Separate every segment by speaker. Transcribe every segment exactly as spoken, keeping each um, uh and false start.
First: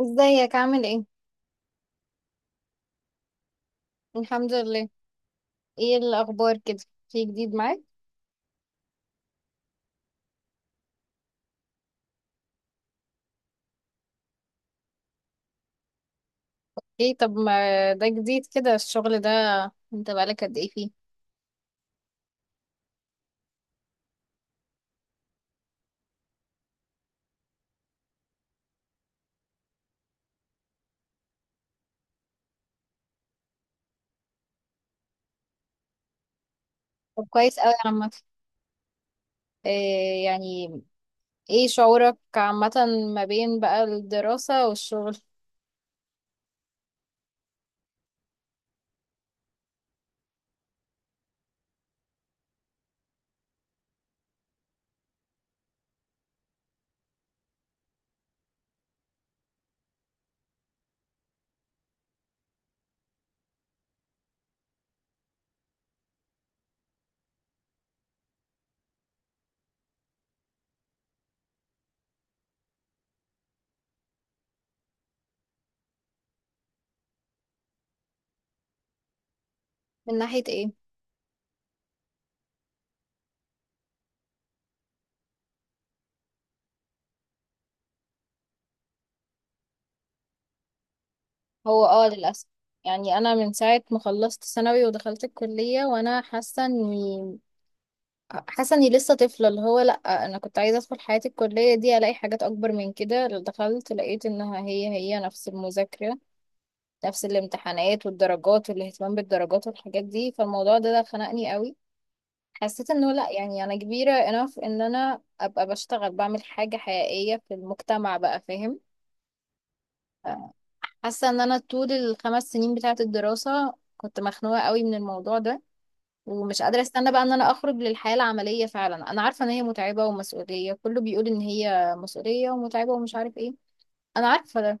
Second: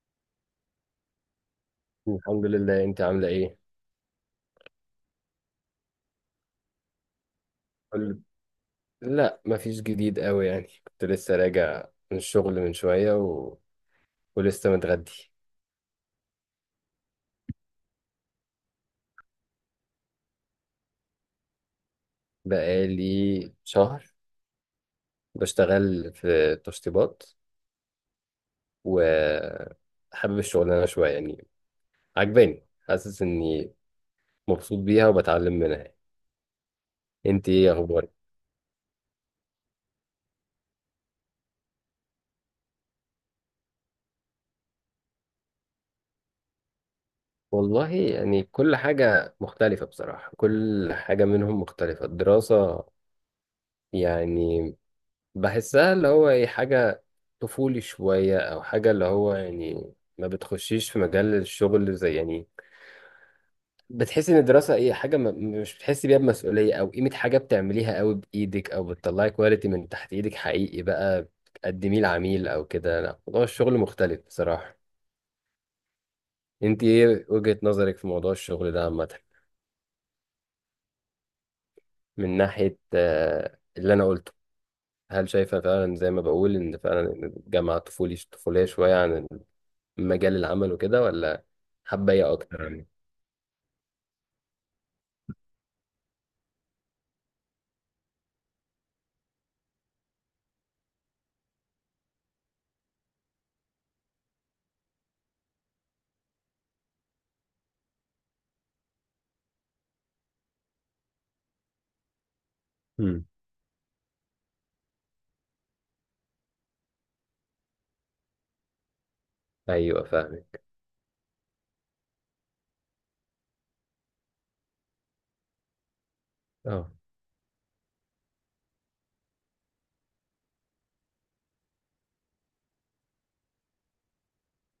Speaker 1: ازيك عامل ايه؟
Speaker 2: الحمد لله. انت عامله ايه؟
Speaker 1: الحمد لله. ايه الاخبار كده؟ في جديد معاك؟
Speaker 2: قول- لا، مفيش جديد قوي يعني، كنت لسه راجع من الشغل من شويه و... ولسه متغدي.
Speaker 1: ايه؟ طب ما ده جديد كده الشغل ده. انت بقالك قد ايه فيه؟
Speaker 2: بقالي شهر بشتغل في تشطيبات، وحابب الشغلانه شويه يعني، عجباني، حاسس اني مبسوط بيها وبتعلم منها يعني.
Speaker 1: طب
Speaker 2: انت
Speaker 1: كويس
Speaker 2: ايه
Speaker 1: قوي عامه.
Speaker 2: اخبارك؟
Speaker 1: إيه يعني؟ ايه شعورك عامه ما بين بقى الدراسه والشغل؟
Speaker 2: والله يعني كل حاجه مختلفه بصراحه، كل حاجه منهم مختلفه. الدراسه يعني بحسها اللي هو ايه، حاجة طفولي شوية، او حاجة اللي هو يعني ما بتخشيش في مجال الشغل، زي يعني بتحسي ان الدراسة ايه حاجة ما، مش بتحسي بيها بمسؤولية او قيمة حاجة بتعمليها قوي بايدك او بتطلعي كواليتي من تحت ايدك حقيقي بقى تقدميه لعميل او كده. لا، موضوع الشغل مختلف بصراحة. انت ايه وجهة نظرك في موضوع الشغل ده عامة؟
Speaker 1: من ناحيه ايه؟
Speaker 2: من ناحية آه، اللي انا قلته، هل شايفة فعلا زي ما بقول ان فعلا الجامعة طفولي طفولية شوية عن مجال العمل وكده، ولا؟
Speaker 1: هو اه،
Speaker 2: حابة ايه
Speaker 1: للاسف.
Speaker 2: اكتر يعني؟
Speaker 1: يعني انا من ساعه ما خلصت ثانوي ودخلت الكليه وانا حاسه اني حاسه اني لسه طفله. اللي هو لا، انا كنت عايزه ادخل حياه الكليه دي الاقي حاجات اكبر من كده. دخلت لقيت انها هي هي نفس المذاكره، نفس الامتحانات والدرجات والاهتمام بالدرجات والحاجات دي. فالموضوع ده ده خنقني قوي. حسيت انه
Speaker 2: امم،
Speaker 1: لا، يعني انا كبيرة enough ان انا ابقى بشتغل، بعمل حاجة حقيقية في المجتمع بقى. فاهم؟
Speaker 2: ايوه فاهمك.
Speaker 1: حاسة ان انا طول الخمس سنين بتاعة الدراسة كنت مخنوقة قوي من الموضوع ده، ومش قادرة
Speaker 2: اه،
Speaker 1: استنى بقى ان انا اخرج للحياة العملية. فعلا انا عارفة ان هي متعبة ومسؤولية، كله بيقول ان هي مسؤولية ومتعبة ومش عارف ايه. انا عارفة.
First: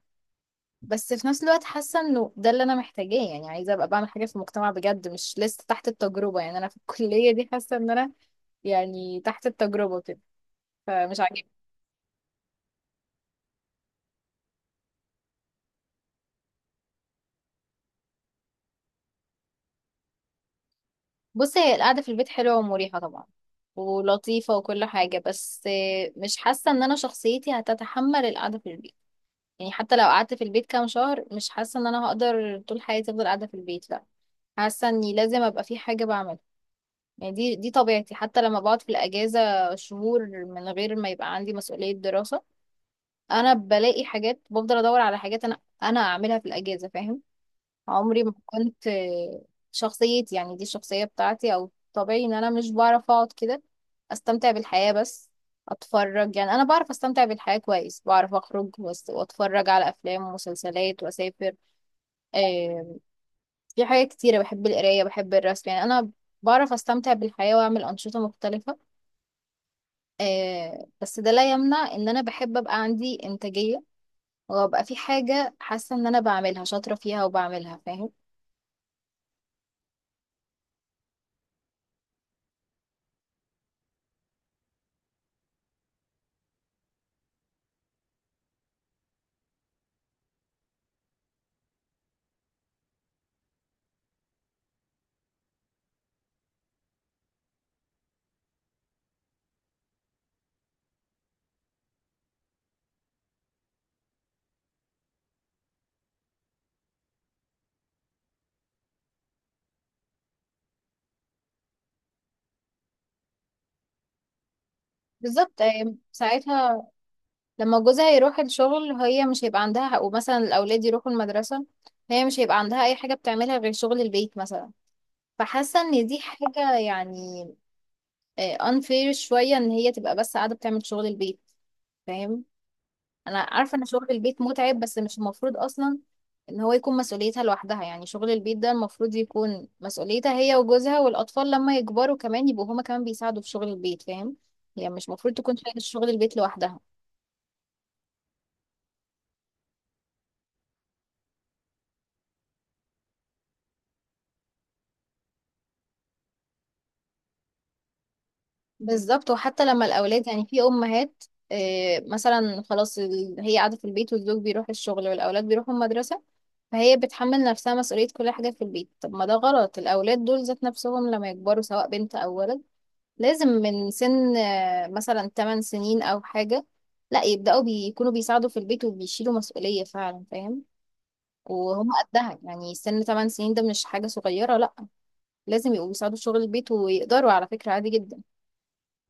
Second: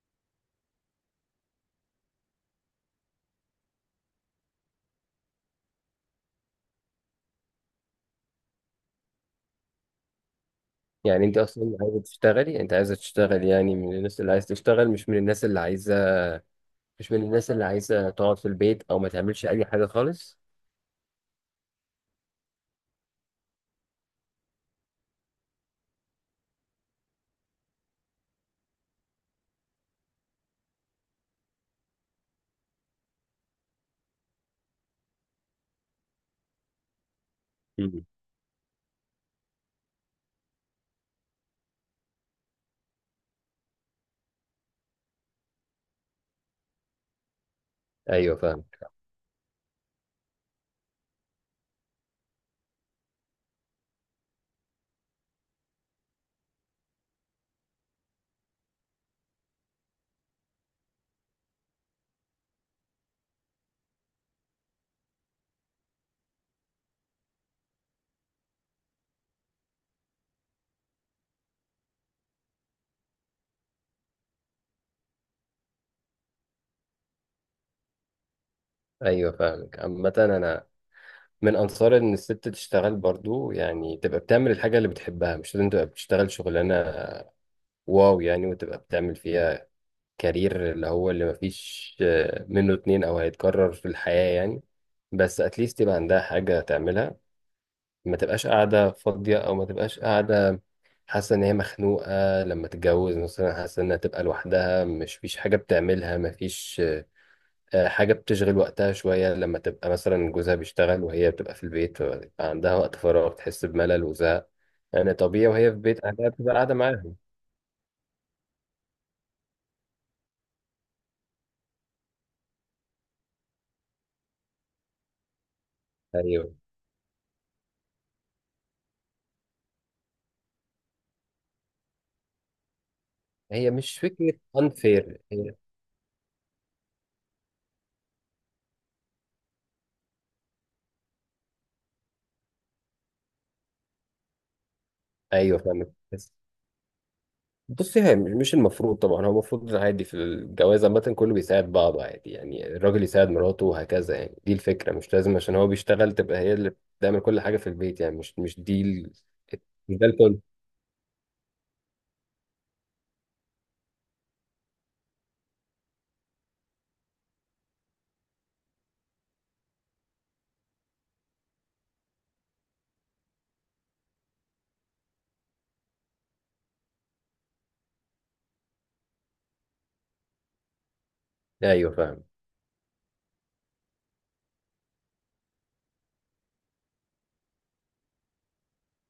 Speaker 1: بس في نفس الوقت حاسه انه ده اللي انا محتاجاه. يعني عايزه ابقى بعمل حاجه في المجتمع بجد، مش لسه تحت التجربه. يعني انا في الكليه دي حاسه ان انا يعني تحت التجربه كده، فمش
Speaker 2: يعني انت
Speaker 1: عاجبني.
Speaker 2: اصلا عايزة تشتغلي انت عايزة تشتغل، يعني من الناس اللي عايزة تشتغل، مش من الناس اللي عايزة مش من الناس اللي عايزة تقعد في البيت او ما تعملش اي حاجة خالص.
Speaker 1: بصي، هي القعده في البيت حلوه ومريحه طبعا ولطيفه وكل حاجه، بس مش حاسه ان انا شخصيتي هتتحمل القعده في البيت. يعني حتى لو قعدت في البيت كام شهر، مش حاسه ان انا هقدر طول حياتي افضل قاعده في البيت. لا، حاسه اني لازم ابقى في حاجه بعملها. يعني دي دي
Speaker 2: امم،
Speaker 1: طبيعتي. حتى لما بقعد في الأجازة شهور من غير ما يبقى عندي مسؤولية دراسة، أنا بلاقي حاجات، بفضل أدور على حاجات أنا أنا أعملها في الأجازة. فاهم؟ عمري ما
Speaker 2: ايوه
Speaker 1: كنت
Speaker 2: فاهمك.
Speaker 1: آه، شخصيتي، يعني دي الشخصية بتاعتي أو طبيعي إن أنا مش بعرف أقعد كده أستمتع بالحياة بس أتفرج. يعني أنا بعرف أستمتع بالحياة كويس، بعرف أخرج وأس- وأتفرج على أفلام ومسلسلات وأسافر. آه، في حاجات كتيرة، بحب القراية، بحب الرسم. يعني أنا بعرف أستمتع بالحياة وأعمل أنشطة مختلفة. آه بس ده لا يمنع ان انا بحب ابقى عندي انتاجية، وابقى في حاجة حاسة ان انا بعملها شاطرة فيها وبعملها. فاهم؟
Speaker 2: ايوه فاهمك. عامة انا من انصار ان الست تشتغل برضو، يعني تبقى بتعمل الحاجة اللي بتحبها، مش لازم تبقى بتشتغل شغلانة واو يعني وتبقى بتعمل فيها كارير، اللي هو اللي مفيش آه، منه اتنين او هيتكرر في الحياة يعني، بس اتليست يبقى عندها حاجة تعملها، ما تبقاش قاعدة فاضية، او ما تبقاش قاعدة حاسة ان هي مخنوقة لما تتجوز مثلا، حاسة انها تبقى لوحدها مش فيش حاجة بتعملها، مفيش آه، حاجة بتشغل وقتها شوية لما تبقى مثلا جوزها بيشتغل وهي بتبقى في البيت، فبيبقى عندها وقت فراغ تحس بملل وزهق يعني، طبيعي
Speaker 1: بالظبط.
Speaker 2: وهي في
Speaker 1: آه
Speaker 2: بيت أهلها بتبقى قاعدة
Speaker 1: ساعتها
Speaker 2: معاهم.
Speaker 1: لما جوزها يروح الشغل هي مش هيبقى عندها حق، ومثلا الاولاد يروحوا المدرسة، هي مش هيبقى عندها اي حاجة بتعملها غير شغل البيت مثلا. فحاسة ان دي
Speaker 2: ايوه.
Speaker 1: حاجة يعني آه unfair شوية، ان هي تبقى بس قاعدة بتعمل شغل البيت. فاهم؟ انا
Speaker 2: هي
Speaker 1: عارفه ان
Speaker 2: مش
Speaker 1: شغل
Speaker 2: فكرة
Speaker 1: البيت متعب، بس مش
Speaker 2: unfair. هي
Speaker 1: المفروض اصلا ان هو يكون مسؤوليتها لوحدها. يعني شغل البيت ده المفروض يكون مسؤوليتها هي وجوزها، والاطفال لما يكبروا كمان يبقوا هما كمان بيساعدوا في شغل البيت. فاهم؟ هي مش المفروض تكون
Speaker 2: ايوه
Speaker 1: شايله
Speaker 2: فاهمك.
Speaker 1: شغل البيت لوحدها.
Speaker 2: بص، هي مش مش المفروض طبعا، هو المفروض عادي في الجواز عامة كله بيساعد بعض عادي يعني، الراجل يساعد مراته وهكذا يعني، دي الفكرة، مش لازم عشان هو بيشتغل تبقى هي اللي بتعمل كل حاجة في البيت يعني، مش مش دي ال-
Speaker 1: بالظبط، وحتى لما
Speaker 2: مش ده
Speaker 1: الاولاد،
Speaker 2: الكل.
Speaker 1: يعني في امهات، آه، مثلا خلاص، ال- هي قاعده في البيت والزوج بيروح الشغل والاولاد بيروحوا المدرسه، فهي بتحمل نفسها مسؤوليه كل حاجه في البيت. طب ما ده غلط، الاولاد دول ذات نفسهم لما يكبروا سواء بنت او ولد، لازم من سن آه، مثلا 8 سنين أو حاجة، لا، يبدأوا بيكونوا بيساعدوا في البيت وبيشيلوا مسؤولية فعلا. فاهم؟ وهم
Speaker 2: ايوه فاهم.
Speaker 1: قدها، يعني سن 8 سنين ده مش حاجة صغيرة، لا. لازم يبقوا بيساعدوا في شغل البيت، ويقدروا على فكرة عادي جدا.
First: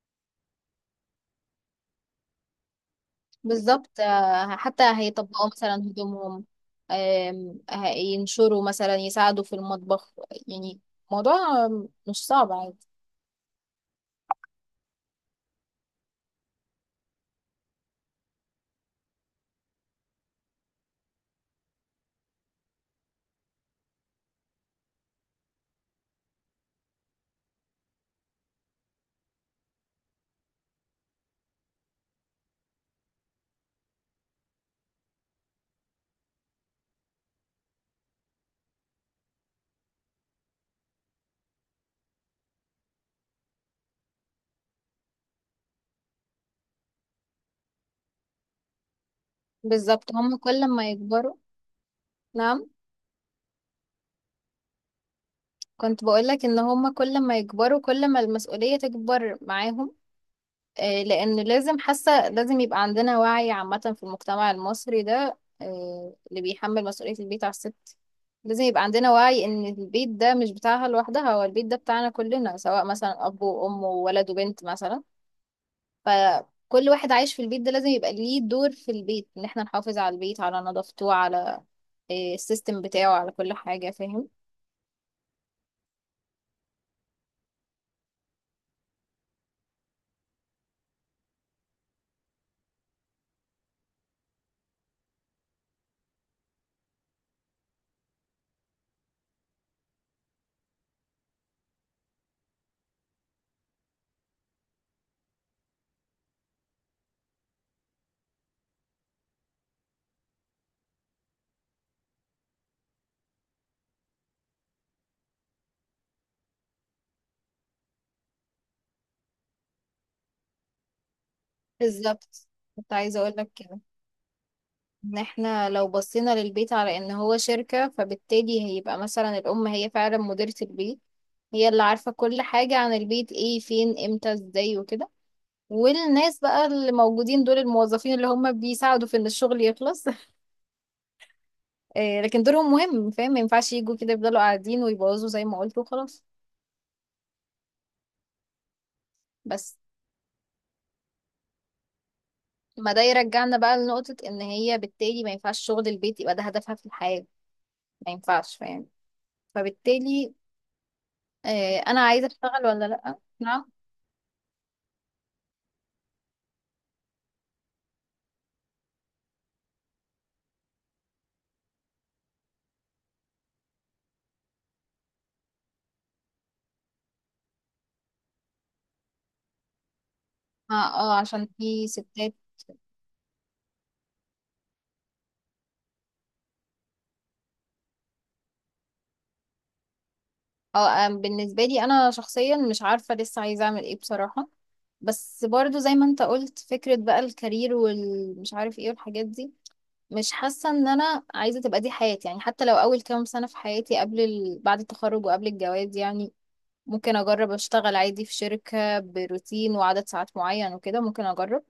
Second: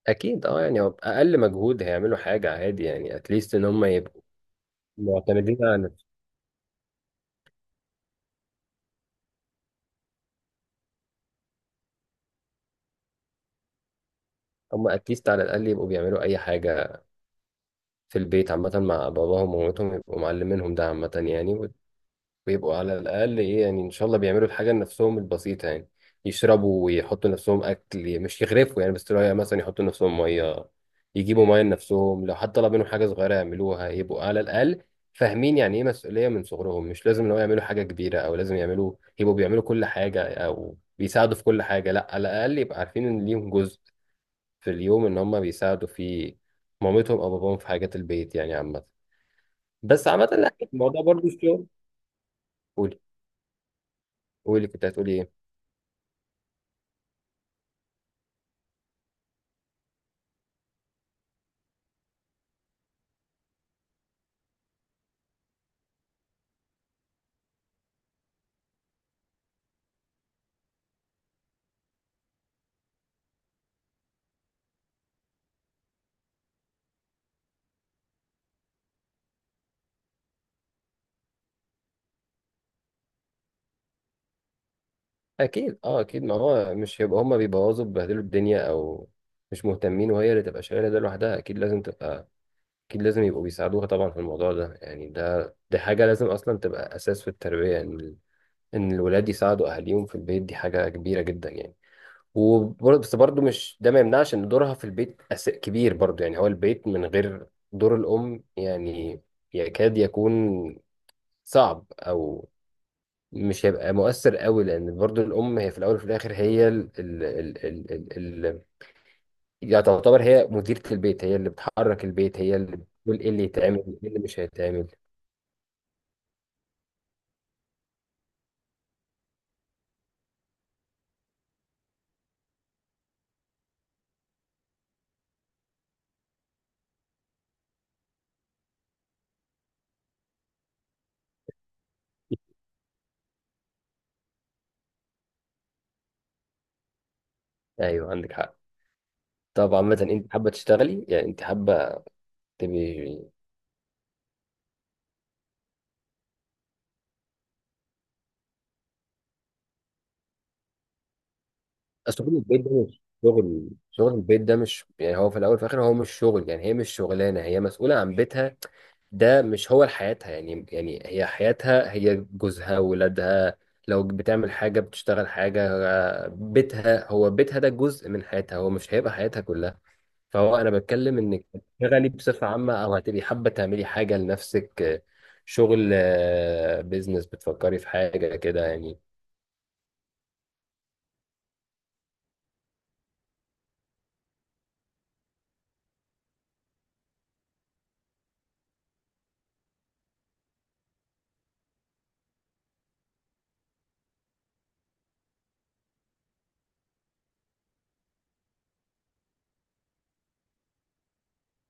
Speaker 2: اكيد اه يعني هو بأقل مجهود هيعملوا حاجة عادي يعني، اتليست ان هم
Speaker 1: بالظبط.
Speaker 2: يبقوا
Speaker 1: آه، حتى هيطبقوا
Speaker 2: معتمدين
Speaker 1: مثلا
Speaker 2: على نفسهم.
Speaker 1: هدومهم، آم، هينشروا، مثلا يساعدوا في المطبخ. يعني موضوع آم، مش صعب، عادي.
Speaker 2: هم اتليست على الاقل يبقوا بيعملوا اي حاجة في البيت عامة مع باباهم ومامتهم، يبقوا معلمينهم، ده عامة يعني بيبقوا على الأقل إيه يعني، إن شاء الله بيعملوا الحاجة لنفسهم البسيطة يعني، يشربوا ويحطوا لنفسهم أكل مش يغرفوا يعني، بس تلاقي مثلا يحطوا لنفسهم مية، يجيبوا مية لنفسهم، لو حد طلب منهم حاجة صغيرة يعملوها، يبقوا على الأقل فاهمين يعني إيه مسؤولية من صغرهم. مش لازم لو يعملوا حاجة كبيرة أو لازم يعملوا يبقوا بيعملوا كل حاجة أو بيساعدوا في كل حاجة، لا، على الأقل يبقى عارفين إن ليهم جزء في اليوم إن هم بيساعدوا فيه مامتهم أو باباهم في حاجات البيت يعني عامة. بس
Speaker 1: بالظبط،
Speaker 2: عامة
Speaker 1: هم
Speaker 2: لا،
Speaker 1: كل ما
Speaker 2: الموضوع برضو
Speaker 1: يكبروا.
Speaker 2: الشغل.
Speaker 1: نعم.
Speaker 2: قولي، قولي كنت هتقولي إيه؟
Speaker 1: كنت بقولك ان هما كل ما يكبروا كل ما المسؤولية تكبر معاهم. آه، لان لازم، حاسة لازم يبقى عندنا وعي عامة في المجتمع المصري ده، آه، اللي بيحمل مسؤولية البيت على الست. لازم يبقى عندنا وعي ان البيت ده مش بتاعها لوحدها، هو البيت ده بتاعنا كلنا، سواء مثلا اب وام وولد وبنت مثلا. فكل واحد عايش في البيت ده لازم يبقى ليه دور في البيت، ان احنا نحافظ على البيت، على نظافته، على آه، السيستم بتاعه، على كل حاجة. فاهم؟
Speaker 2: اكيد اه، اكيد ما هو مش هيبقى هما بيبوظوا بيبهدلوا الدنيا او مش مهتمين وهي اللي تبقى شايله ده لوحدها، اكيد لازم تبقى، اكيد لازم يبقوا بيساعدوها طبعا في الموضوع ده يعني، ده دي حاجه لازم اصلا تبقى اساس في التربيه، ان ال- ان الولاد يساعدوا اهاليهم في البيت، دي حاجه كبيره جدا يعني. وبرضه، بس برضه مش ده ما يمنعش ان دورها في البيت أس... كبير برضه يعني، هو البيت من غير دور الام يعني يكاد يكون صعب او مش هيبقى مؤثر قوي، لان برضو الام هي في الاول وفي الاخر هي ال ال ال ال ال ال يعني تعتبر هي مديرة البيت، هي اللي بتحرك البيت،
Speaker 1: بالظبط.
Speaker 2: هي اللي
Speaker 1: كنت
Speaker 2: بتقول
Speaker 1: عايزة
Speaker 2: ايه اللي
Speaker 1: اقولك كده،
Speaker 2: يتعمل ايه اللي مش هيتعمل.
Speaker 1: ان احنا لو بصينا للبيت على ان هو شركة، فبالتالي هيبقى مثلا الام هي فعلا مديرة البيت. هي اللي عارفة كل حاجة عن البيت، ايه فين امتى ازاي وكده. والناس بقى اللي موجودين دول الموظفين اللي هم بيساعدوا في ان الشغل يخلص آه، لكن دورهم مهم. فاهم؟ ما ينفعش يجوا كده يفضلوا قاعدين ويبوظوا زي ما قلت وخلاص.
Speaker 2: ايوه عندك حق. طب
Speaker 1: بس،
Speaker 2: عامة انت حابة تشتغلي يعني، انت حابة
Speaker 1: ما ده
Speaker 2: تبقي،
Speaker 1: يرجعنا بقى لنقطة، ان هي بالتالي ما ينفعش شغل البيت يبقى ده هدفها في الحياة. ما ينفعش. فاهم؟ فبالتالي آه، انا
Speaker 2: اصل
Speaker 1: عايزة
Speaker 2: شغل البيت
Speaker 1: اشتغل
Speaker 2: ده
Speaker 1: ولا
Speaker 2: مش
Speaker 1: لأ؟ نعم.
Speaker 2: شغل، شغل البيت ده مش يعني هو في الاول وفي الاخر هو مش شغل يعني، هي مش شغلانه، هي مسؤوله عن بيتها، ده مش هو حياتها يعني، يعني هي حياتها هي جوزها ولادها، لو بتعمل حاجه بتشتغل حاجه، بيتها هو بيتها ده جزء من حياتها، هو مش هيبقى حياتها كلها. فهو انا
Speaker 1: اه، اه،
Speaker 2: بتكلم انك
Speaker 1: عشان في
Speaker 2: تشتغلي
Speaker 1: ستات.
Speaker 2: بصفه عامه، او هتبقي حابه تعملي حاجه لنفسك، شغل، بيزنس، بتفكري في حاجه كده يعني؟
Speaker 1: اه، آه، بالنسبة لي انا شخصيا مش عارفة لسه عايزة اعمل ايه بصراحة. بس برضو زي ما انت قلت، فكرة بقى الكارير والمش عارف ايه والحاجات دي، مش حاسة ان انا عايزة تبقى دي حياتي. يعني حتى لو اول كام سنة في حياتي قبل ال... بعد التخرج وقبل الجواز، يعني ممكن اجرب اشتغل عادي في شركة بروتين وعدد ساعات معين وكده، ممكن اجرب.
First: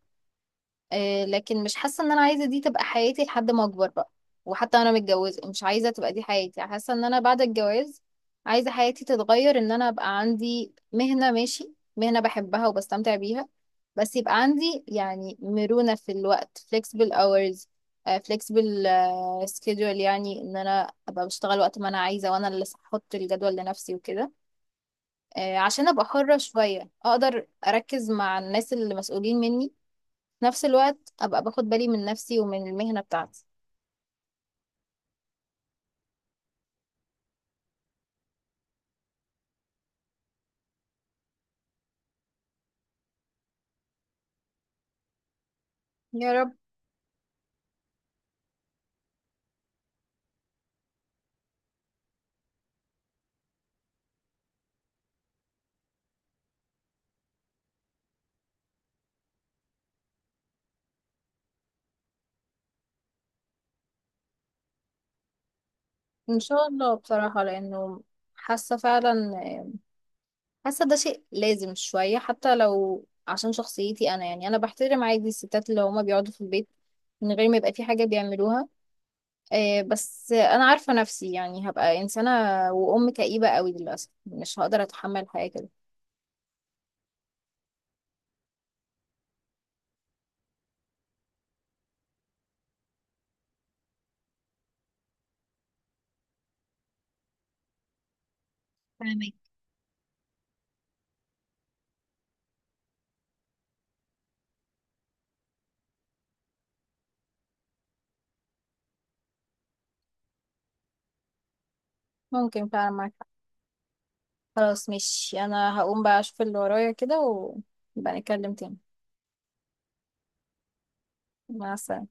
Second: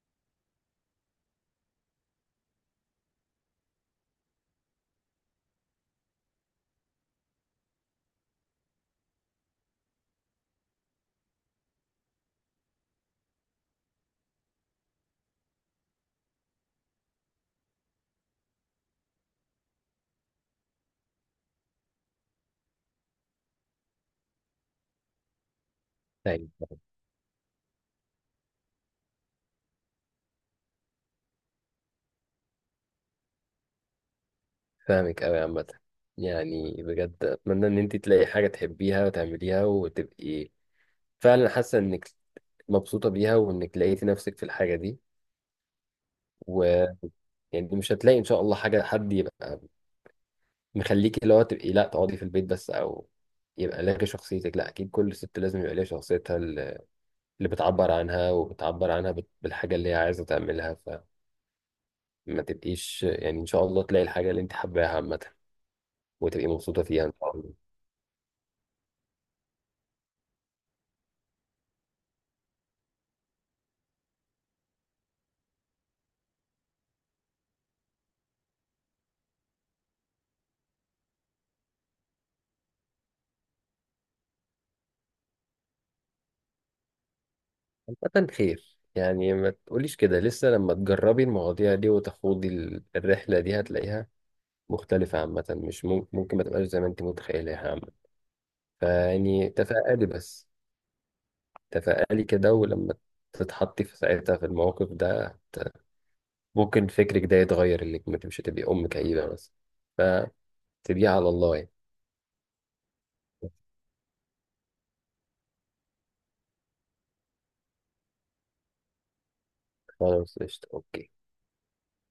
Speaker 1: آه، لكن مش حاسة ان انا عايزة دي تبقى حياتي لحد ما اكبر بقى. وحتى انا متجوزة مش عايزة تبقى دي حياتي. حاسة ان انا بعد الجواز عايزة حياتي تتغير، ان انا ابقى عندي مهنة، ماشي، مهنة بحبها وبستمتع بيها. بس يبقى عندي يعني مرونة في الوقت، flexible hours، آه، flexible آه، schedule. يعني ان انا ابقى بشتغل وقت ما انا عايزة، وانا اللي احط الجدول لنفسي وكده. آه، عشان ابقى حرة
Speaker 2: طيب.
Speaker 1: شوية، اقدر اركز مع الناس اللي مسؤولين مني، في نفس الوقت ابقى باخد بالي من نفسي ومن المهنة بتاعتي.
Speaker 2: فاهمك أوي عامة. يعني بجد أتمنى إن أنت تلاقي حاجة تحبيها وتعمليها وتبقي فعلا حاسة إنك مبسوطة بيها وإنك لقيتي نفسك في الحاجة دي،
Speaker 1: يا رب.
Speaker 2: ويعني مش هتلاقي إن شاء الله حاجة، حد يبقى مخليكي اللي هو تبقي لا تقعدي في البيت بس، أو يبقى لك شخصيتك، لا أكيد كل ست لازم يبقى ليها شخصيتها اللي اللي بتعبر عنها، وبتعبر عنها بال- بالحاجة اللي هي عايزة تعملها، فما تبقيش يعني إن شاء الله تلاقي الحاجة اللي أنت حباها عامة
Speaker 1: ان
Speaker 2: وتبقي
Speaker 1: شاء
Speaker 2: مبسوطة
Speaker 1: الله
Speaker 2: فيها إن شاء
Speaker 1: بصراحة،
Speaker 2: الله.
Speaker 1: لانه حاسة فعلا، حاسة ده شيء لازم شوية، حتى لو عشان شخصيتي انا. يعني انا بحترم عادي الستات اللي هما بيقعدوا في البيت من غير ما يبقى في حاجة بيعملوها، آه، بس انا عارفة نفسي، يعني هبقى انسانة وام كئيبة قوي للاسف. مش هقدر اتحمل حاجة كده.
Speaker 2: عامة خير يعني، ما تقوليش كده لسه، لما تجربي المواضيع دي وتخوضي ال- الرحلة دي هتلاقيها مختلفة عامة، مش ممكن، ممكن ما تبقاش زي ما انت متخيلها عامة،
Speaker 1: فاهمك.
Speaker 2: فيعني تفائلي بس، تفائلي كده، ولما تتحطي في ساعتها في الموقف ده هت- ممكن فكرك ده يتغير انك مش هتبقي أم كئيبة بس، فتبقي على الله يعني.
Speaker 1: ممكن فعلا معاك حق. خلاص، مش انا هقوم بقى اشوف اللي ورايا كده ونبقى نتكلم تاني.
Speaker 2: خلاص قشطة، اوكي.
Speaker 1: مع السلامة.